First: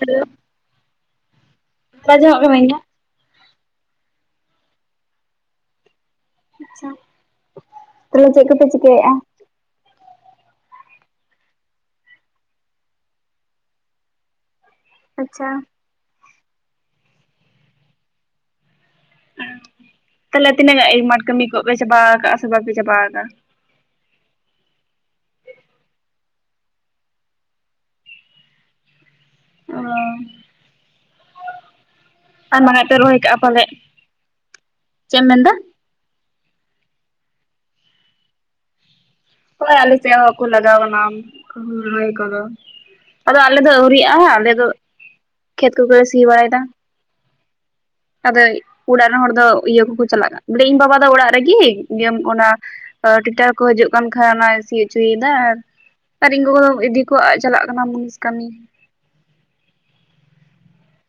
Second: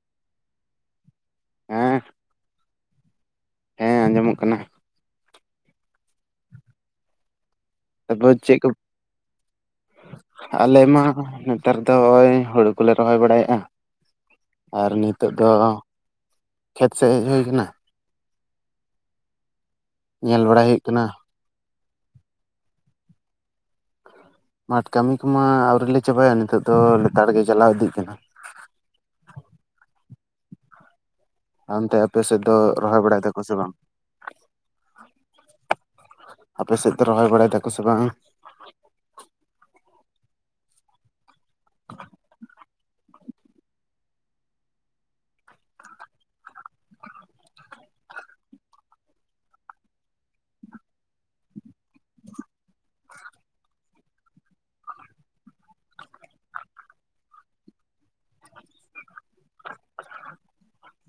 Hello ᱦᱮᱸ ᱨᱚᱲ ᱟᱸᱡᱚᱢᱚᱜ ᱠᱟᱱᱟ ᱤᱧᱟᱜ? ᱦᱮᱸ ᱟᱸᱡᱚᱢᱚᱜ ᱠᱟᱱᱟ᱾ ᱟᱪᱪᱷᱟ᱾ ᱛᱟᱦᱚᱞᱮ ᱟᱫᱚ ᱪᱮᱫ ᱠᱚᱯᱮ ᱪᱤᱠᱟᱹᱭᱮᱫᱼᱟ? ᱟᱞᱮ ᱢᱟ ᱦᱚᱜ-ᱚᱭ ᱱᱮᱛᱟᱨ ᱫᱚ ᱳᱭ ᱦᱩᱲᱩ ᱠᱚᱞᱮ ᱨᱚᱦᱚᱭ ᱵᱟᱲᱟᱭᱮᱜᱼᱟ᱾ ᱟᱨ ᱱᱤᱛᱳᱜ ᱟᱪᱪᱷᱟ ᱫᱚ ᱠᱷᱮᱛ ᱥᱮᱫ ᱦᱮᱡ ᱦᱩᱭ ᱠᱟᱱᱟ᱾ ᱧᱮᱞ ᱛᱟᱦᱚᱞᱮ ᱵᱟᱲᱟᱭ ᱛᱤᱱᱟᱹᱜ ᱦᱩᱭᱩᱜ ᱮᱭ ᱠᱟᱱᱟ ᱢᱟᱴ ᱠᱟᱹᱢᱤ ᱠᱚ ᱯᱮ ᱪᱟᱵᱟ ᱠᱟᱜᱼᱟ ᱥᱮ ᱵᱟᱯᱮ ᱪᱟᱵᱟᱠᱟᱜ-ᱟ? ᱢᱟᱴᱷᱚ ᱠᱟᱹᱢᱤ ᱠᱚᱢᱟ ᱟᱹᱣᱨᱤ ᱞᱮ ᱪᱟᱵᱟᱭᱟ ᱱᱤᱛᱚᱜ ᱫᱚ ᱞᱮᱛᱟᱲ ᱜᱮ ᱪᱟᱞᱟᱣ ᱤᱫᱤᱜ ᱠᱟᱱᱟ᱾ ᱚᱻ᱾ ᱟᱱᱛᱮ ᱟᱯᱮ ᱥᱮᱫ ᱫᱚ ᱨᱚᱦᱚᱭ ᱵᱟᱲᱟᱭ ᱫᱟᱠᱚ ᱥᱮ ᱵᱟᱝ? ᱪᱮᱜ ᱮᱢ ᱢᱮᱱᱫᱟ? ᱟᱯᱮ ᱥᱮᱫ ᱫᱚ ᱨᱚᱦᱚᱭ ᱵᱟᱲᱟᱭ ᱫᱟᱠᱚ ᱥᱮ ᱵᱟᱝ? ᱦᱳᱭ ᱟᱞᱮ ᱥᱮᱫ ᱦᱚᱸ ᱠᱚ ᱞᱟᱜᱟᱣ ᱠᱟᱱᱟ ᱦᱩᱲᱩ ᱨᱚᱦᱚᱭ ᱠᱚᱫᱚ᱾ ᱟᱫᱚ ᱟᱞᱮ ᱫᱚ ᱟᱹᱣᱨᱤᱜᱼᱟ ᱟᱞᱮᱫ ᱫᱚ ᱠᱷᱮᱛ ᱠᱚᱜᱮᱞᱮ ᱥᱤ ᱵᱟᱲᱟᱭᱮᱫᱟ᱾ ᱟᱫᱚ ᱚᱲᱟᱜ ᱨᱮᱱ ᱦᱚᱲ ᱫᱚ ᱤᱭᱟᱹ ᱠᱚᱠᱚ ᱪᱟᱞᱟᱜ ᱠᱟᱱᱟ, ᱵᱚᱞᱮ ᱤᱧ ᱵᱟᱵᱟ ᱫᱚ ᱚᱲᱟᱜ ᱨᱮᱜᱮ ᱤᱭᱟᱹ ᱚᱱᱟ ᱮᱸ ᱴᱮᱠᱴᱟᱨ ᱠᱚ ᱦᱤᱡᱩᱜ ᱠᱟᱱ ᱠᱷᱟᱡ ᱚᱱᱟ ᱥᱤ ᱦᱚᱪᱚᱭᱮᱫᱟ ᱟᱨ ᱟᱨ ᱤᱧ ᱜᱚᱜᱚ ᱫᱚ ᱫᱤᱠᱩᱣᱟᱜ ᱮ ᱪᱟᱞᱟᱜ ᱠᱟᱱᱟ ᱢᱩᱱᱤᱥ ᱠᱟᱹᱢᱤ᱾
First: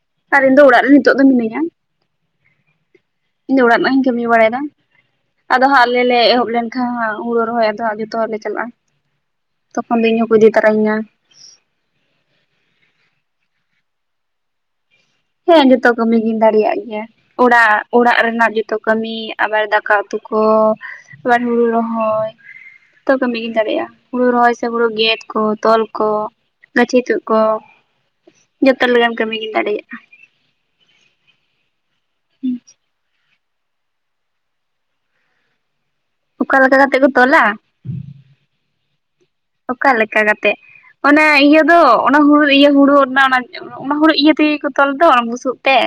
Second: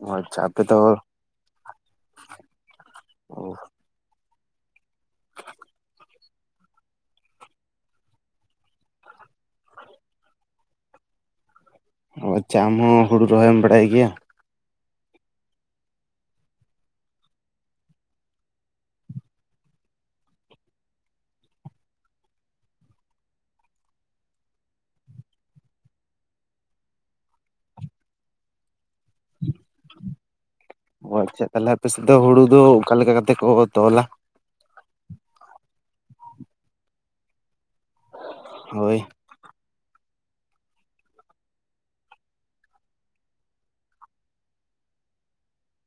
ᱚ ᱟᱪᱪᱷᱟ ᱟᱨ ᱤᱧ ᱟᱯᱮ ᱫᱚ ᱚᱲᱟᱜ ᱨᱮ ᱱᱤᱛᱚᱜ ᱫᱚ ᱢᱤᱱᱟᱹᱧᱟ᱾ ᱤᱧ ᱫᱚ ᱚ ᱚᱲᱟᱜ ᱨᱮᱱᱟᱜ ᱤᱧ ᱠᱟᱹᱢᱤ ᱵᱟᱲᱟᱭ ᱫᱟ᱾ ᱟᱫᱚ ᱦᱟᱸᱜ ᱟᱞᱮ ᱞᱮ ᱮᱦᱚᱵ ᱞᱮᱱᱠᱷᱟᱱ ᱦᱟᱸᱜ ᱦᱩᱲᱩ ᱨᱚᱦᱚᱭ ᱟᱫᱚ ᱦᱟᱸᱜ ᱡᱚᱛᱚ ᱦᱚᱲᱞᱮ ᱪᱟᱞᱟᱜᱼᱟ ᱛᱚᱠᱷᱚᱱ ᱫᱚ ᱤᱧ ᱦᱚᱸ ᱠᱚ ᱤᱫᱤ ᱛᱚᱨᱟᱧ ᱧᱟᱹ ᱚ ᱟᱪᱷᱢ ᱟᱢ ᱦᱚᱸ ᱦᱩᱲᱩ ᱨᱚᱦᱚᱭᱮᱢ ᱵᱟᱰᱟᱭ ᱜᱮᱭᱟ? ᱦᱮᱸ ᱡᱚᱛᱚ ᱠᱟᱹᱢᱤ ᱜᱤᱧ ᱫᱟᱲᱮᱭᱟᱜ ᱜᱮᱭᱟ ᱚᱲᱟᱜ ᱚᱲᱟᱜ ᱨᱮᱱᱟᱜ ᱡᱚᱛᱚ ᱠᱟᱹᱢᱤ ᱟᱵᱟᱨ ᱫᱟᱠᱟ ᱩᱛᱩ ᱠᱚ ᱟᱵᱟᱨ ᱦᱩᱲᱩ ᱨᱚᱦᱚᱭ ᱛᱚ ᱠᱟᱹᱢᱤᱜᱤᱧ ᱫᱟᱲᱮᱭᱟᱜᱼᱟ ᱦᱩᱲᱩ ᱨᱚᱦᱚᱭ ᱥᱮ ᱦᱩᱲᱩ ᱜᱮᱫ ᱠᱚ ᱛᱚᱞ ᱠᱚ ᱜᱟᱹᱪᱷᱤ ᱛᱚᱜ ᱠᱚ ᱡᱚᱛᱚ ᱞᱮᱠᱟᱟᱱ ᱠᱟᱹᱢᱤ ᱜᱮᱢ ᱫᱟᱲᱮᱭᱟᱜ ᱚ ᱟᱪᱪᱷᱟ ᱛᱟᱦᱚᱞᱮ ᱟᱯᱮ ᱥᱮᱫ ᱫᱚ ᱦᱩᱲᱩ ᱫᱚ ᱚᱠᱟ ᱞᱮᱠᱟ ᱠᱟᱛᱮᱫ ᱠᱚ ᱛᱚᱞᱟ? ᱚᱠᱟ ᱞᱮᱠᱟ ᱠᱟᱛᱮᱫ ᱠᱚ ᱛᱚᱞᱟ? ᱦᱳᱭ ᱚᱠᱟ ᱞᱮᱠᱟ ᱠᱟᱛᱮᱜ ᱚᱱᱟᱮ ᱤᱭᱟᱹ ᱫᱚ ᱚᱱᱟ ᱦᱩᱲ ᱤᱭᱟᱹ ᱦᱩᱲᱩ ᱨᱮᱱᱟᱜ ᱚᱱᱟ ᱚᱱᱟ ᱦᱩᱲᱩ ᱤᱭᱟᱹ ᱛᱮᱜᱮ ᱠᱚ ᱛᱚᱞ ᱫᱚ ᱵᱩᱥᱩᱵ ᱛᱮ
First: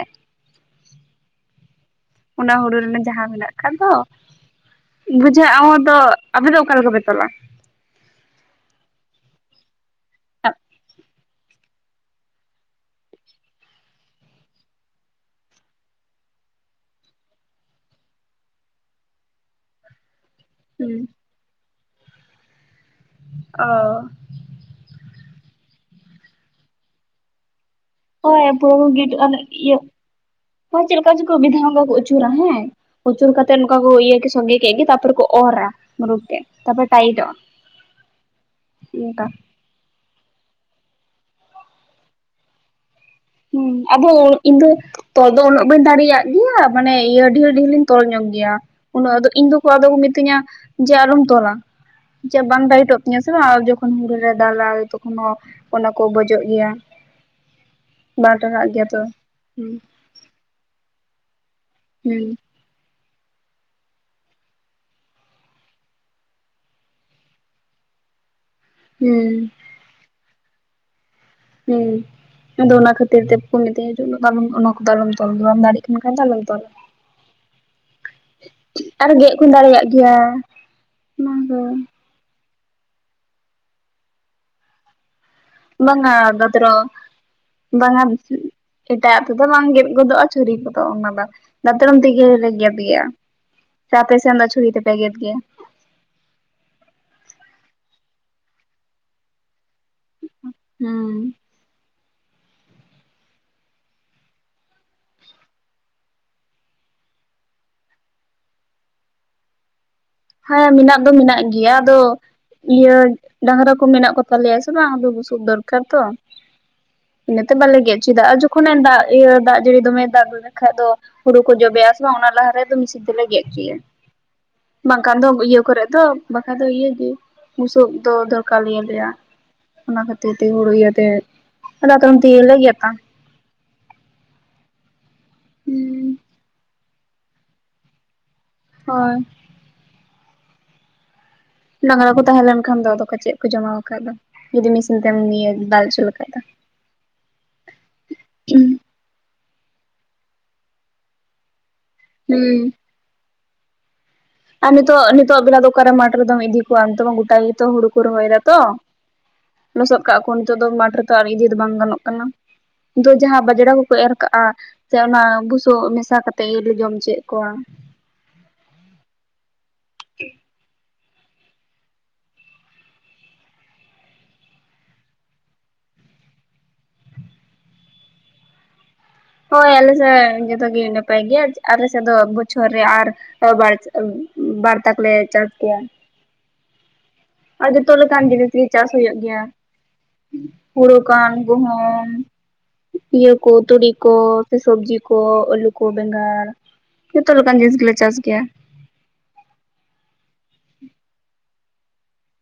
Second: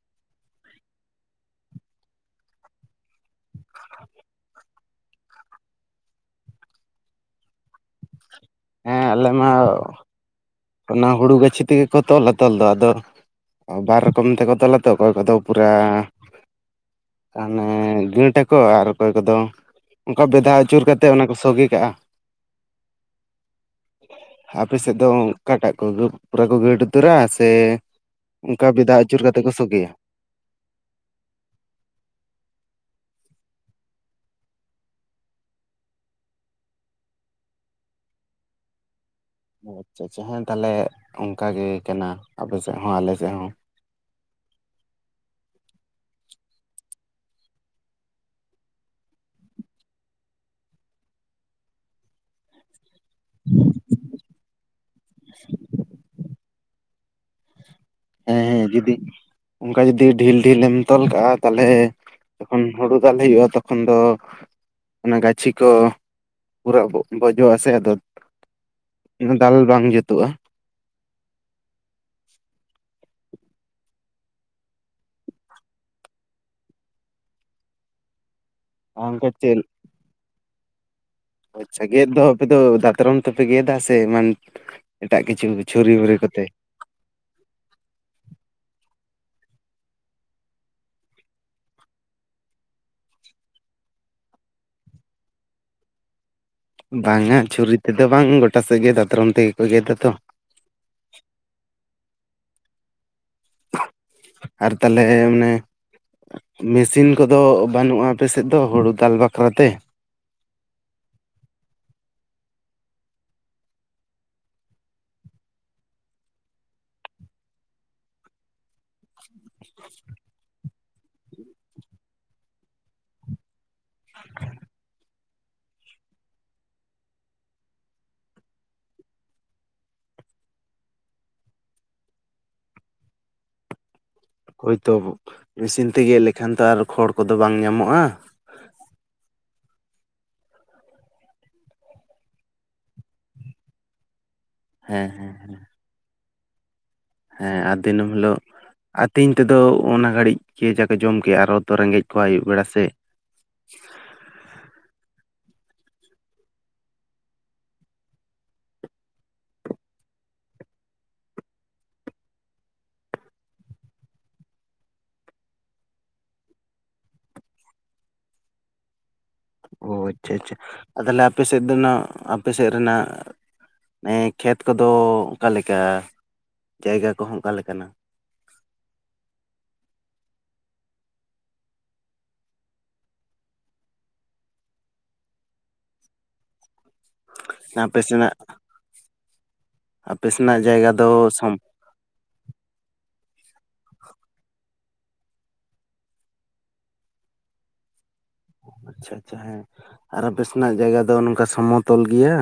ᱚᱱᱟ ᱦᱩᱲᱩ ᱨᱮᱱᱟᱜ ᱡᱟᱦᱟᱸ ᱢᱮᱱᱟᱜ ᱠᱟ ᱫᱚ ᱵᱩᱡᱷᱟᱹᱜ ᱟᱣᱟ ᱫᱚ ᱟᱯᱮ ᱫᱚ ᱚᱠᱟ ᱞᱮᱠᱟ ᱯᱮ ᱛᱚᱞᱟ? ᱦᱮᱸ ᱟᱞᱮ ᱢᱟ ᱟᱵ ᱚᱱᱟ ᱦᱩᱲᱩ ᱜᱟᱹᱪᱷᱤ ᱛᱮᱜᱮ ᱠᱚ ᱛᱚᱞᱟ ᱛᱚᱞ ᱫᱚ ᱟᱫᱚ ᱵᱟᱨ ᱨᱚᱠᱚᱢ ᱛᱮᱠᱚ ᱛᱚᱞᱟ ᱛᱚ ᱚᱠᱚᱭ ᱠᱚᱫᱚ ᱯᱩᱨᱟᱹ ᱦᱟᱱᱮ ᱜᱟᱹᱴ ᱟᱠᱚ ᱟᱨ ᱚᱠᱚᱭ ᱠᱚᱫᱚ ᱚᱱᱠᱟ ᱵᱮᱫᱷᱟᱣ ᱪᱩᱨ ᱦᱩᱸ ᱠᱟᱛᱮᱫ ᱚᱱᱟ ᱠᱚ ᱥᱚᱜᱮ ᱠᱟᱜᱼᱟ᱾ ᱚ ᱟᱯᱮ ᱥᱮᱫ ᱫᱚ ᱚᱠᱟᱴᱟᱜ ᱠᱚ ᱯᱩᱨᱟᱹ ᱠᱚ ᱜᱟᱹᱰ ᱩᱛᱟᱹᱨᱟ? ᱥᱮ ᱦᱳᱭ ᱚᱱᱠᱟ ᱯᱩᱨᱟᱹ ᱠᱩ ᱵᱮᱫᱷᱟ ᱜᱟᱹᱴ ᱟᱹᱪᱩᱨ ᱠᱟᱛᱮ ᱚᱱᱮ ᱠᱚ ᱤᱭᱟᱹ ᱥᱚᱜᱮᱭᱟ ᱢᱟ ᱪᱮᱫ ᱞᱮᱠᱟ ᱪᱚᱠᱚ ᱵᱤᱫᱷᱟᱣ ᱵᱚᱸᱜᱟ ᱠᱚ ᱟᱹᱪᱩᱨᱟ ᱦᱮᱸ ᱩᱪᱩᱨ ᱠᱟᱛᱮᱜ ᱱᱚᱝᱠᱟ ᱠᱚ ᱤᱭᱟᱹ ᱠᱮ ᱥᱚᱝᱜᱮ ᱠᱮᱫ ᱜᱮ ᱛᱟᱯᱚᱨ ᱠᱚ ᱚᱨᱟ ᱢᱩᱨᱩᱫ ᱛᱮ ᱛᱟᱯᱚᱨᱮ ᱴᱟᱭᱤᱴ ᱚᱜᱟ ᱩᱱᱠᱟ ᱟᱪᱪᱷᱟ ᱪᱷᱟ ᱦᱮᱸ ᱛᱟᱦᱚᱞᱮ ᱚᱱᱠᱟ ᱜᱮ ᱠᱟᱱᱟ ᱟᱯᱮ ᱥᱮᱫ ᱦᱚᱸ ᱟᱞᱮ ᱥᱮᱫ ᱦᱚᱸ ᱦᱩ ᱟᱫᱚ ᱤᱧ ᱫᱚ ᱛᱚᱞ ᱫᱚ ᱩᱱᱟᱹᱜ ᱵᱟᱹᱧ ᱫᱟᱲᱮᱭᱟᱜ ᱜᱮᱭᱟ ᱢᱟᱱᱮ ᱤᱭᱟᱹ ᱰᱷᱮᱠ ᱰᱷᱮᱞ ᱞᱤᱧ ᱛᱚᱞ ᱧᱚᱜ ᱜᱮᱭᱟ ᱩᱱᱟᱹᱜ ᱤᱧ ᱫᱚ ᱟᱫᱚ ᱠᱚ ᱢᱤᱛᱟᱹᱧᱟ ᱡᱮ ᱟᱞᱚᱢ ᱛᱚᱞᱟ ᱡᱮ ᱵᱟᱝ ᱰᱟᱭᱤᱴᱚᱜ ᱟᱨ ᱥᱮ ᱵᱟᱝ ᱟᱫᱚ ᱡᱚᱠᱷᱚᱱ ᱦᱳᱲᱳ ᱨᱮ ᱫᱟᱞᱟᱭ ᱛᱚᱠᱷᱚᱱ ᱦᱚᱸ ᱚᱱᱟ ᱠᱚ ᱵᱚᱡᱚᱜ ᱜᱮᱭᱟ ᱵᱟᱝ ᱦᱮᱸ ᱦᱮᱸ ᱴᱟᱨᱦᱟᱜ ᱜᱮᱭᱟ ᱡᱩᱫᱤ ᱛᱚ ᱦᱩᱸ ᱚᱱᱠᱟ ᱡᱩᱫᱤ ᱰᱷᱤᱞ ᱰᱷᱤᱞ ᱞᱮᱢ ᱛᱚᱞ ᱠᱟᱜᱼᱟ ᱛᱟᱦᱚᱞᱮ ᱦᱩᱸ ᱠᱷᱚᱱ ᱦᱳᱲᱩ ᱫᱟᱞ ᱦᱩᱭᱩᱜᱼᱟ ᱛᱚᱠᱷᱚᱱ ᱫᱚ ᱚᱱᱟ ᱜᱟᱹᱪᱷᱤ ᱠᱚ ᱯᱩᱨᱟᱹ ᱵᱚᱡᱚᱜ ᱟᱥᱮ ᱟᱫᱚ ᱦᱩᱸ ᱫᱟᱞ ᱵᱟᱝ ᱡᱩᱛᱩᱜᱼᱟ ᱦᱮᱸ ᱫᱱᱟ ᱠᱷᱟᱹᱛᱤᱨ ᱛᱮ ᱠᱩ ᱢᱤᱫᱟᱧᱟᱹ ᱩᱱᱟᱜ ᱫᱚ ᱚᱱᱟ ᱠᱚᱫᱚ ᱟᱞᱚᱢ ᱫᱚᱞᱟ ᱵᱟᱢ ᱫᱟᱲᱮᱜᱭᱟᱜ ᱠᱟᱱ ᱠᱷᱟᱱ ᱫᱚ ᱟᱞᱚᱢ ᱫᱚᱞᱟ ᱟᱨ ᱚᱱᱠᱟ ᱜᱮᱫ ᱠᱚᱧ ᱪᱮᱫ ᱫᱟᱲᱮᱭᱟᱜ ᱜᱮᱭᱟ ᱚᱱᱟ ᱫᱚ ᱟᱪᱪᱷᱟ ᱜᱮᱫ ᱫᱚ ᱟᱯᱮ ᱫᱚ ᱫᱟᱛᱨᱚᱢ ᱛᱮᱯᱮ ᱜᱮᱫᱟ ᱥᱮ ᱮᱢᱟᱱ ᱮᱴᱟᱜ ᱠᱤᱪᱷᱩ? ᱪᱷᱩᱨᱤ ᱵᱟᱝᱟ ᱵᱩᱨᱤ ᱠᱚᱛᱮ? ᱫᱟᱛᱨᱚᱢ ᱵᱟᱝᱟ ᱮᱴᱟᱜ ᱛᱮᱫᱚ ᱵᱟᱝ ᱜᱮᱫ ᱜᱚᱫᱚᱜᱼᱟ ᱪᱷᱩᱨᱤ ᱠᱚᱫᱚ ᱚᱱᱟ ᱠᱚᱫᱚ ᱫᱟᱛᱨᱚᱢ ᱛᱮᱜᱮᱞᱮ ᱜᱮᱫ ᱜᱮᱭᱟ ᱥᱮ ᱯᱮ ᱥᱮᱱ ᱫᱚ ᱪᱷᱩᱨᱤ ᱛᱮ ᱯᱮ ᱜᱮᱫ ᱜᱮᱭᱟ? ᱵᱟᱝᱟ ᱪᱷᱩᱨᱤ ᱛᱮᱫᱚ ᱵᱟᱝ ᱜᱚᱴᱟ ᱥᱮᱫ ᱜᱮ ᱫᱟᱛᱨᱚᱢ ᱛᱮᱜᱮ ᱠᱚ ᱜᱮᱫᱟ ᱛᱚ᱾ ᱦᱩᱸ᱾ ᱟᱨ ᱛᱟᱞᱦᱮ ᱢᱟᱱᱮ ᱢᱮᱥᱤᱱ ᱠᱚᱫᱚ ᱵᱟᱹᱱᱩᱜᱼᱟ ᱟᱯᱮ ᱥᱮᱫ ᱫᱚ ᱦᱩᱲᱩ ᱫᱟᱞ ᱵᱟᱠᱷᱨᱟᱛᱮ? ᱦᱮᱸ ᱢᱮᱱᱟᱜ ᱫᱚ ᱢᱮᱱᱟᱜ ᱜᱮᱭᱟ ᱟᱫᱚ ᱤᱭᱟᱹ ᱰᱟᱝᱨᱟ ᱠᱚ ᱢᱮᱱᱟᱜ ᱠᱚᱛᱟᱞᱮᱭᱟ ᱥᱮ ᱵᱟᱝ ᱟᱫᱚ ᱵᱩᱥᱩᱵ ᱫᱚᱨᱠᱟᱨ ᱛᱚ᱾ ᱤᱱᱟᱹᱛᱮ ᱵᱟᱞᱮ ᱜᱮᱫ ᱦᱚᱪᱚᱭᱮᱫᱟ ᱟᱨ ᱡᱚᱠᱷᱚᱱᱮ ᱫᱟᱜ ᱤᱭᱟᱹ ᱫᱟᱜ ᱡᱟᱹᱲᱤ ᱫᱚᱢᱮ ᱫᱟᱜ ᱞᱮᱠᱷᱟᱡ ᱫᱚ ᱦᱩᱲᱩ ᱠᱚ ᱡᱚᱵᱮᱜ-ᱟ ᱥᱮ ᱵᱟᱝ ᱚᱱᱟ ᱞᱟᱦᱟ ᱨᱮ ᱟᱫᱚ ᱢᱤᱥᱤᱱ ᱛᱮᱞᱮ ᱜᱮᱫ ᱦᱚᱪᱚᱭᱟ᱾ ᱵᱟᱝᱠᱷᱟᱱ ᱫᱚ ᱤᱭᱟᱹ ᱠᱚᱨᱮᱫ ᱫᱚ ᱵᱟᱠᱟᱱ ᱫᱚ ᱤᱭᱟᱹ ᱜᱮ ᱵᱩᱥᱩᱵ ᱫᱚ ᱫᱚᱨᱠᱟᱨ ᱞᱮᱭᱟ ᱟᱞᱮᱭᱟ᱾ ᱚᱱᱟ ᱠᱷᱟᱹᱛᱤᱨ ᱛᱮ ᱦᱩᱲᱩ ᱤᱭᱟᱹᱛᱮ ᱫᱟᱛᱨᱚᱢ ᱛᱮᱜᱮ ᱞᱮ ᱜᱮᱛᱟ᱾ ᱦᱳᱭ ᱛᱚ ᱢᱮᱥᱤᱱ ᱛᱮ ᱦᱩᱸ ᱜᱮᱫ ᱞᱮᱠᱷᱟᱱ ᱛᱚ ᱟᱨ ᱠᱷᱚᱲ ᱠᱚᱫᱚ ᱵᱟᱝ ᱧᱟᱢᱚᱜᱼᱟ᱾ ᱦᱳᱭ᱾ ᱰᱟᱝᱨᱟ ᱠᱚ ᱛᱟᱦᱮᱸ ᱞᱮᱱ ᱠᱷᱟᱱ ᱫᱚ ᱟᱫᱚ ᱠᱚ ᱪᱮᱫ ᱠᱚ ᱡᱚᱢᱟ ᱵᱟᱠᱷᱟᱡ ᱫᱚ᱾ ᱡᱩᱫᱤ ᱢᱤᱥᱤᱱ ᱦᱮᱸ ᱛᱮᱢ ᱦᱮᱸ ᱱᱤᱭᱟᱹ ᱦᱮᱸ ᱫᱟᱞ ᱚᱪᱚ ᱞᱮᱠᱷᱟᱡ ᱫᱚ᱾ ᱦᱮᱸ ᱟᱨ ᱫᱤᱱᱟᱹᱢ ᱦᱤᱞᱳᱜ ᱟᱹᱛᱤᱧ ᱛᱮᱫᱚ ᱚᱱᱟ ᱜᱷᱟᱹᱲᱤᱡ ᱜᱮ ᱡᱟᱠᱚ ᱡᱚᱢ ᱠᱮᱫ ᱟᱨᱚ ᱛᱚ ᱨᱮᱸᱜᱮᱡ ᱠᱚᱣᱟ ᱟᱭᱩᱵ ᱵᱮᱲᱟ ᱦᱩᱸ ᱥᱮᱫ᱾ ᱟᱨ ᱱᱤᱛᱚᱜ ᱱᱤᱛᱚᱜ ᱵᱮᱞᱟ ᱫᱚ ᱚᱠᱟᱨᱮ ᱢᱟᱴᱷ ᱨᱮᱫᱚᱢ ᱤᱫᱤ ᱠᱚᱣᱟ ᱱᱤᱛᱳᱜ ᱢᱟ ᱜᱚᱴᱟ ᱜᱮᱛᱚ ᱦᱩᱲᱩ ᱠᱚ ᱨᱚᱦᱚᱭᱮᱫᱟ ᱛᱚ᱾ ᱞᱚᱥᱚᱫ ᱠᱟᱜ-ᱟ ᱠᱚ ᱱᱤᱛᱚᱜ ᱫᱚ ᱢᱟᱴᱷ ᱨᱮᱛᱚ ᱟᱨ ᱤᱫᱤ ᱫᱚ ᱵᱟᱝ ᱜᱟᱱᱚᱜ ᱠᱟᱱᱟ᱾ ᱫᱚ ᱡᱟᱦᱟᱸ ᱵᱟᱡᱽᱲᱟ ᱠᱚᱠᱚ ᱮᱨ ᱠᱟᱜᱼᱟ ᱥᱮ ᱚᱱᱟ ᱵᱩᱥᱩᱵ ᱢᱮᱥᱟ ᱠᱟᱛᱮᱫ ᱤᱨ ᱡᱚᱢ ᱦᱚᱪᱚᱭᱮᱫ ᱠᱚᱣᱟ᱾ ᱚ ᱟᱪᱪᱷᱟ ᱟᱪᱪᱷᱟ ᱟ ᱛᱟᱦᱚᱞᱮ ᱟᱯᱮ ᱥᱮᱫ ᱫᱚ ᱱᱟᱜ ᱟᱯᱮ ᱥᱮᱫ ᱨᱮᱱᱥᱜ ᱟᱱᱮ ᱠᱷᱮᱛ ᱠᱚᱫᱚ ᱚᱠᱟᱮᱠᱟ ᱡᱟᱭᱜᱟ ᱠᱚᱦᱚᱸ ᱚᱠᱟᱞᱮᱠᱟᱱᱟ? ᱦᱳᱭ ᱟᱞᱮ ᱥᱮᱫ ᱡᱚᱛᱚᱜ ᱜᱮ ᱱᱟᱯᱟᱭ ᱜᱮᱭᱟ ᱟᱞᱮ ᱥᱮᱫ ᱫᱚ ᱵᱚᱪᱷᱚᱨ ᱨᱮ ᱟᱨ [inaudible] ᱵᱟᱨᱛᱟ ᱠᱚᱞᱮ ᱪᱟᱥ ᱜᱮᱭᱟ᱾ ᱟᱨ ᱡᱚᱛᱚ ᱟᱯᱮ ᱞᱮᱠᱟᱱ ᱥᱮᱱᱟᱜ ᱡᱤᱱᱤᱥ ᱜᱮ ᱪᱟᱥ ᱦᱩᱭᱩᱜ ᱜᱮᱭᱟ ᱟᱯᱮ ᱥᱮᱱᱟᱜ ᱡᱟᱭᱜᱟ ᱦᱩᱲᱩ ᱫᱚ ᱠᱟᱱ ᱥᱚᱢ ᱜᱩᱦᱩᱢ ᱤᱭᱟᱹ ᱠᱚ, ᱛᱩᱲᱤ ᱠᱚ ᱥᱮ ᱥᱚᱵᱽᱡᱤ ᱠᱚ, ᱟᱹᱞᱩ ᱠᱚ, ᱵᱮᱸᱜᱟᱲ ᱡᱚᱛᱚ ᱞᱮᱠᱟᱱ ᱡᱤᱱᱤᱥ ᱜᱮᱞᱮ ᱪᱟᱥ ᱜᱮᱭᱟ᱾ ᱟᱪᱪᱷᱟ ᱟᱪᱪᱷᱟ ᱦᱮᱸ, ᱟᱨ ᱟᱯᱮ ᱥᱮᱱᱟᱜ ᱡᱟᱭᱜᱟ ᱫᱚ ᱱᱚᱝᱠᱟ ᱥᱚᱢᱚᱛᱚᱞ ᱜᱮᱭᱟ?